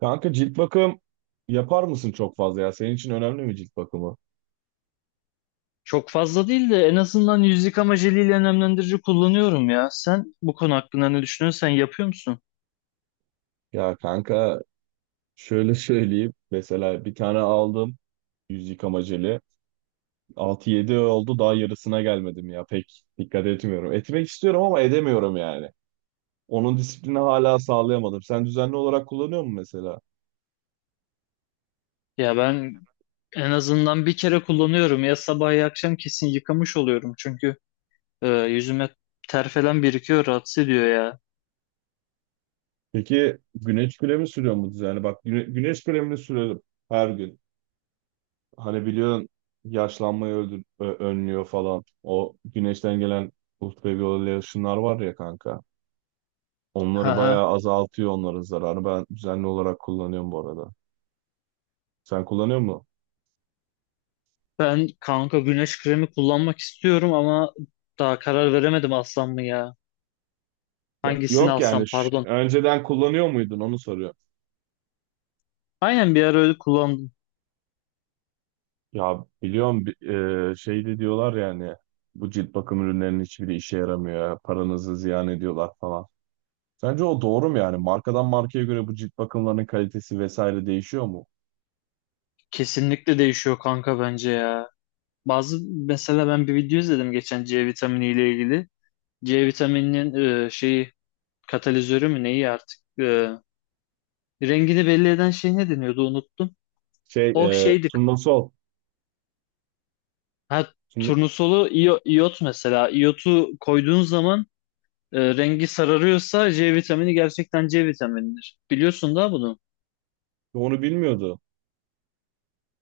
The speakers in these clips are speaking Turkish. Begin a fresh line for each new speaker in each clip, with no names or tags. Kanka cilt bakım yapar mısın çok fazla ya? Senin için önemli mi cilt bakımı?
Çok fazla değil de en azından yüz yıkama jeliyle nemlendirici kullanıyorum ya. Sen bu konu hakkında ne düşünüyorsun? Sen yapıyor musun?
Ya kanka şöyle söyleyeyim. Mesela bir tane aldım yüz yıkama jeli. 6-7 oldu daha yarısına gelmedim ya. Pek dikkat etmiyorum. Etmek istiyorum ama edemiyorum yani. Onun disiplini hala sağlayamadım. Sen düzenli olarak kullanıyor musun mesela?
Ya ben en azından bir kere kullanıyorum. Ya sabah ya akşam kesin yıkamış oluyorum. Çünkü yüzüme ter falan birikiyor, rahatsız ediyor ya.
Peki güneş kremi sürüyor mu düzenli? Bak güneş kremini sürerim her gün. Hani biliyorsun yaşlanmayı önlüyor falan. O güneşten gelen ultraviyole ışınlar var ya kanka. Onları
Haha.
bayağı azaltıyor onların zararı. Ben düzenli olarak kullanıyorum bu arada. Sen kullanıyor musun?
Ben kanka güneş kremi kullanmak istiyorum ama daha karar veremedim alsam mı ya?
Ya,
Hangisini
yok yani
alsam pardon.
önceden kullanıyor muydun onu soruyor.
Aynen bir ara öyle kullandım.
Ya biliyorum şey de diyorlar yani bu cilt bakım ürünlerinin hiçbiri işe yaramıyor. Paranızı ziyan ediyorlar falan. Sence o doğru mu yani? Markadan markaya göre bu cilt bakımlarının kalitesi vesaire değişiyor mu?
Kesinlikle değişiyor kanka bence ya. Bazı mesela ben bir video izledim geçen C vitamini ile ilgili. C vitamininin şeyi katalizörü mü neyi artık rengini belli eden şey ne deniyordu unuttum.
Şey,
O şeydi.
Turnusol.
Ha,
Bunu-
turnusolu iyot mesela. İyotu koyduğun zaman rengi sararıyorsa C vitamini gerçekten C vitaminidir. Biliyorsun da bunu.
Onu bilmiyordu.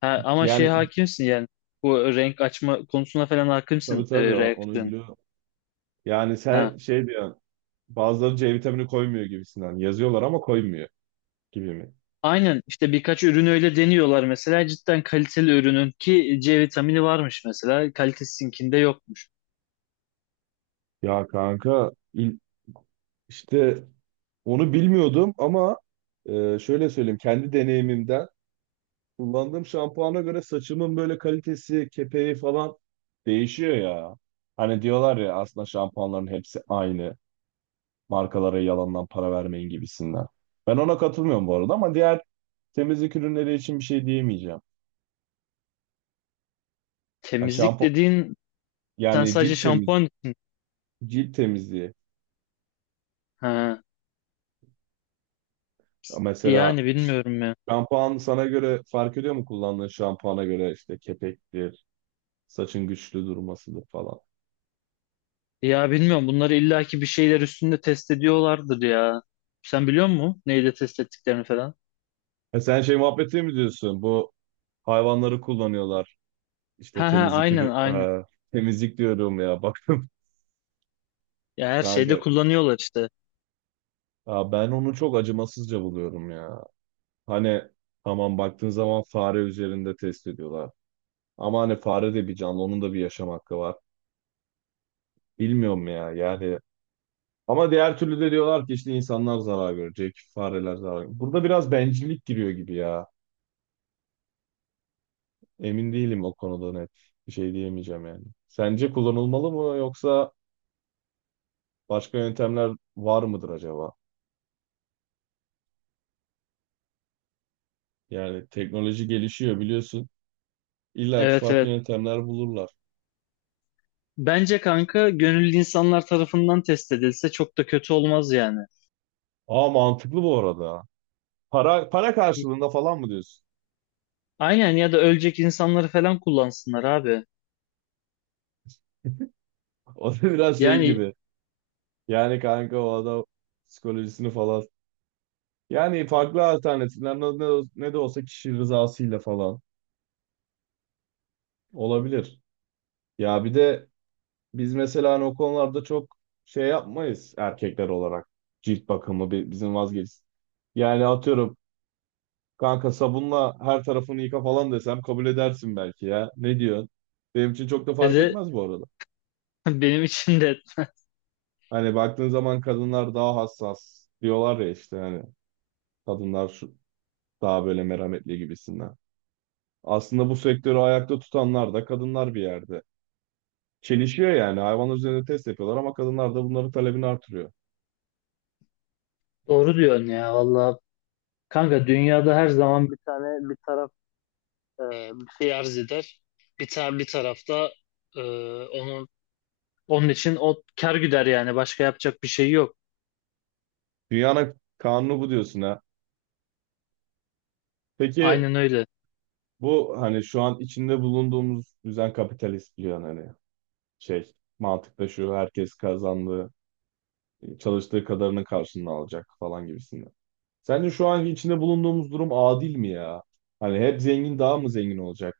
Ha, ama şey
Yani
hakimsin yani. Bu renk açma konusuna falan
tabii
hakimsin,
tabii onu
reaksiyon.
biliyor. Yani sen şey diyorsun. Bazıları C vitamini koymuyor gibisinden. Yazıyorlar ama koymuyor gibi mi?
Aynen işte birkaç ürün öyle deniyorlar mesela cidden kaliteli ürünün ki C vitamini varmış mesela kalitesizinkinde yokmuş.
Ya kanka işte onu bilmiyordum ama şöyle söyleyeyim kendi deneyimimden kullandığım şampuana göre saçımın böyle kalitesi, kepeği falan değişiyor ya. Hani diyorlar ya aslında şampuanların hepsi aynı. Markalara yalandan para vermeyin gibisinden. Ben ona katılmıyorum bu arada ama diğer temizlik ürünleri için bir şey diyemeyeceğim. Ha,
Temizlik dediğin sen
yani
sadece şampuan için.
cilt temizliği.
Ha,
Mesela
yani bilmiyorum ya.
şampuan sana göre fark ediyor mu kullandığın şampuana göre işte kepektir, saçın güçlü durmasıdır falan.
Ya bilmiyorum bunları illaki bir şeyler üstünde test ediyorlardır ya. Sen biliyor musun neyle test ettiklerini falan?
E, sen şey muhabbeti mi diyorsun? Bu hayvanları kullanıyorlar. İşte
Ha ha, aynen aynen.
e, temizlik diyorum ya bakın
Ya her şeyde
kanka.
kullanıyorlar işte.
Ya ben onu çok acımasızca buluyorum ya. Hani tamam baktığın zaman fare üzerinde test ediyorlar. Ama hani fare de bir canlı, onun da bir yaşam hakkı var. Bilmiyorum ya yani. Ama diğer türlü de diyorlar ki işte insanlar zarar görecek, fareler zarar görecek. Burada biraz bencillik giriyor gibi ya. Emin değilim o konuda net. Bir şey diyemeyeceğim yani. Sence kullanılmalı mı yoksa başka yöntemler var mıdır acaba? Yani teknoloji gelişiyor biliyorsun. İlla ki
Evet
farklı
evet.
yöntemler bulurlar.
Bence kanka gönüllü insanlar tarafından test edilse çok da kötü olmaz yani.
Aa, mantıklı bu arada. Para karşılığında falan mı diyorsun?
Aynen ya da ölecek insanları falan kullansınlar abi.
O da biraz şey
Yani
gibi. Yani kanka o adam psikolojisini falan. Yani farklı alternatifler ne de olsa kişi rızasıyla falan olabilir. Ya bir de biz mesela hani o konularda çok şey yapmayız erkekler olarak. Cilt bakımı bizim vazgeç. Yani atıyorum kanka sabunla her tarafını yıka falan desem kabul edersin belki ya. Ne diyorsun? Benim için çok da fark
dedi
etmez bu arada.
benim için de
Hani baktığın zaman kadınlar daha hassas diyorlar ya işte hani kadınlar şu, daha böyle merhametli gibisinden. Aslında bu sektörü ayakta tutanlar da kadınlar bir yerde. Çelişiyor yani. Hayvanlar üzerinde test yapıyorlar ama kadınlar da bunların talebini artırıyor.
doğru diyorsun ya valla. Kanka dünyada her zaman bir tane bir taraf e, bir şey arz eder. Bir tane bir tarafta e, onun onun için o kar güder yani başka yapacak bir şey yok.
Dünyanın kanunu bu diyorsun ha. Peki
Aynen öyle.
bu hani şu an içinde bulunduğumuz düzen kapitalist biliyorsun hani şey mantıkta şu herkes kazandığı çalıştığı kadarının karşılığını alacak falan gibisinden. Sence şu anki içinde bulunduğumuz durum adil mi ya? Hani hep zengin daha mı zengin olacak?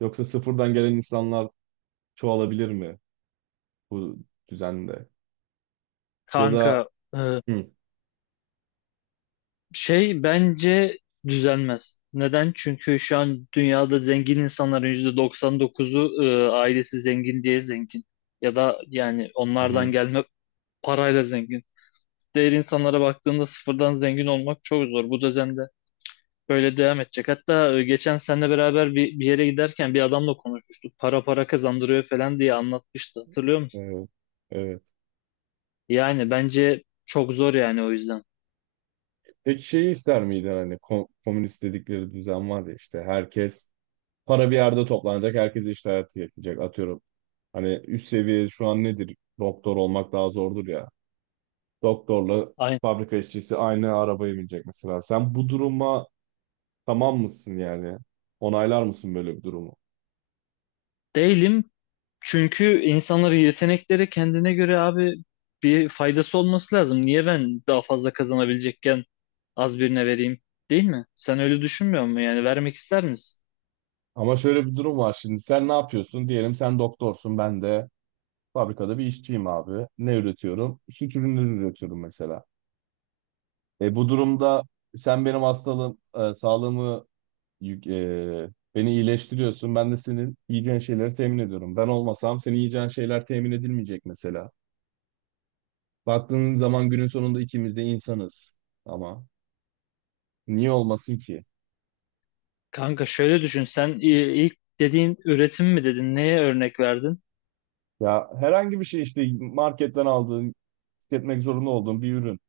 Yoksa sıfırdan gelen insanlar çoğalabilir mi bu düzende? Ya
Kanka
da
e,
hı,
şey bence düzelmez. Neden? Çünkü şu an dünyada zengin insanların %99'u ailesi zengin diye zengin. Ya da yani
hı,
onlardan
hı,
gelme parayla zengin. Diğer insanlara baktığında sıfırdan zengin olmak çok zor. Bu düzende böyle devam edecek. Hatta geçen seninle beraber bir yere giderken bir adamla konuşmuştuk. Para kazandırıyor falan diye anlatmıştı. Hatırlıyor musun?
evet, evet.
Yani bence çok zor yani o yüzden.
Peki şeyi ister miydin hani komünist dedikleri düzen var ya işte herkes para bir yerde toplanacak, herkes iş hayatı yapacak atıyorum. Hani üst seviye şu an nedir? Doktor olmak daha zordur ya. Doktorla
Aynen.
fabrika işçisi aynı arabaya binecek mesela. Sen bu duruma tamam mısın yani? Onaylar mısın böyle bir durumu?
Değilim. Çünkü insanların yetenekleri kendine göre abi bir faydası olması lazım. Niye ben daha fazla kazanabilecekken az birine vereyim? Değil mi? Sen öyle düşünmüyor musun? Yani vermek ister misin?
Ama şöyle bir durum var, şimdi sen ne yapıyorsun? Diyelim sen doktorsun, ben de fabrikada bir işçiyim abi. Ne üretiyorum? Süt ürünleri üretiyorum mesela. E, bu durumda sen benim hastalığım, sağlığımı, beni iyileştiriyorsun. Ben de senin yiyeceğin şeyleri temin ediyorum. Ben olmasam senin yiyeceğin şeyler temin edilmeyecek mesela. Baktığın zaman günün sonunda ikimiz de insanız. Ama niye olmasın ki?
Kanka şöyle düşün. İlk dediğin üretim mi dedin? Neye örnek verdin?
Ya herhangi bir şey işte marketten aldığın, tüketmek zorunda olduğun bir ürün.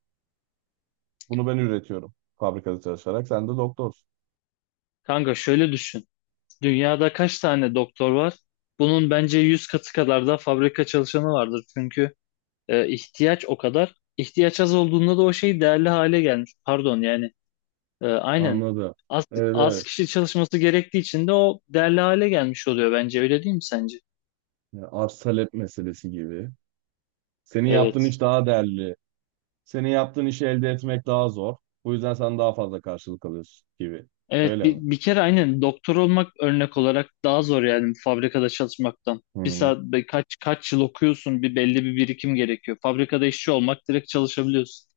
Bunu ben üretiyorum fabrikada çalışarak. Sen de doktorsun.
Kanka şöyle düşün. Dünyada kaç tane doktor var? Bunun bence 100 katı kadar da fabrika çalışanı vardır. Çünkü ihtiyaç o kadar. İhtiyaç az olduğunda da o şey değerli hale gelmiş. Pardon yani aynen.
Anladım.
Az,
Evet.
az
Evet.
kişi çalışması gerektiği için de o değerli hale gelmiş oluyor bence. Öyle değil mi sence?
Ya, arz talep meselesi gibi. Senin yaptığın
Evet.
iş daha değerli. Senin yaptığın işi elde etmek daha zor. Bu yüzden sen daha fazla karşılık alıyorsun gibi.
Evet
Öyle
bir,
mi?
bir kere aynen doktor olmak örnek olarak daha zor yani fabrikada çalışmaktan.
Hı.
Kaç yıl okuyorsun, bir belli bir birikim gerekiyor. Fabrikada işçi olmak direkt çalışabiliyorsun.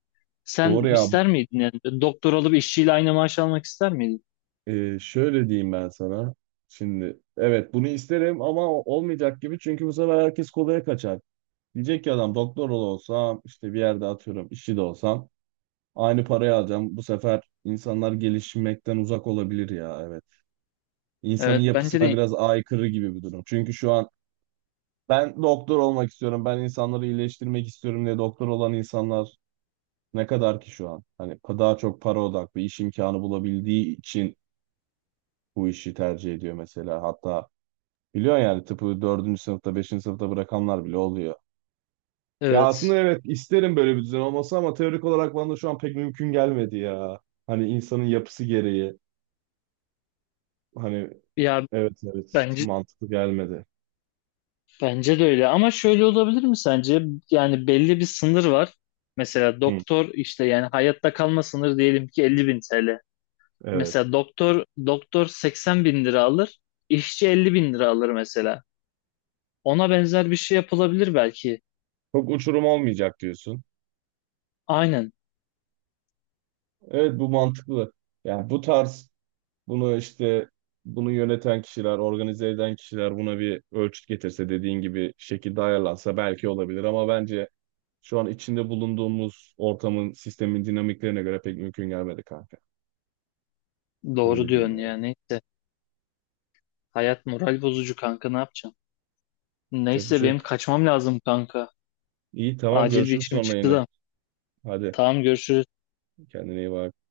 Doğru
Sen
ya.
ister miydin yani doktor olup işçiyle aynı maaş almak ister miydin?
Şöyle diyeyim ben sana. Şimdi evet bunu isterim ama olmayacak gibi, çünkü bu sefer herkes kolaya kaçar. Diyecek ki adam doktor olsam işte bir yerde atıyorum işçi de olsam aynı parayı alacağım. Bu sefer insanlar gelişmekten uzak olabilir ya, evet. İnsanın
Evet bence
yapısına
de
biraz aykırı gibi bir durum. Çünkü şu an ben doktor olmak istiyorum, ben insanları iyileştirmek istiyorum diye doktor olan insanlar. Ne kadar ki şu an? Hani daha çok para odaklı iş imkanı bulabildiği için bu işi tercih ediyor mesela. Hatta biliyorsun yani tıpı dördüncü sınıfta, beşinci sınıfta bırakanlar bile oluyor. Ya aslında
evet.
evet isterim böyle bir düzen olması ama teorik olarak bana da şu an pek mümkün gelmedi ya. Hani insanın yapısı gereği. Hani
Ya
evet, evet,
bence
mantıklı gelmedi.
bence de öyle ama şöyle olabilir mi sence? Yani belli bir sınır var. Mesela
Hı,
doktor işte yani hayatta kalma sınırı diyelim ki 50 bin TL.
evet.
Mesela doktor 80 bin lira alır, işçi 50 bin lira alır mesela. Ona benzer bir şey yapılabilir belki.
Çok uçurum olmayacak diyorsun.
Aynen
Evet, bu mantıklı. Yani bu tarz bunu işte bunu yöneten kişiler, organize eden kişiler buna bir ölçüt getirse dediğin gibi şekilde ayarlansa belki olabilir ama bence şu an içinde bulunduğumuz ortamın, sistemin dinamiklerine göre pek mümkün gelmedi kanka.
doğru
Öyle diyeyim
diyorsun
yani.
yani neyse. Hayat moral bozucu kanka ne yapacağım?
Çok bir
Neyse
şey
benim
yok.
kaçmam lazım kanka.
İyi, tamam,
Acil bir
görüşürüz
işim
sonra
çıktı
yine.
da.
Hadi
Tamam görüşürüz.
kendine iyi bak.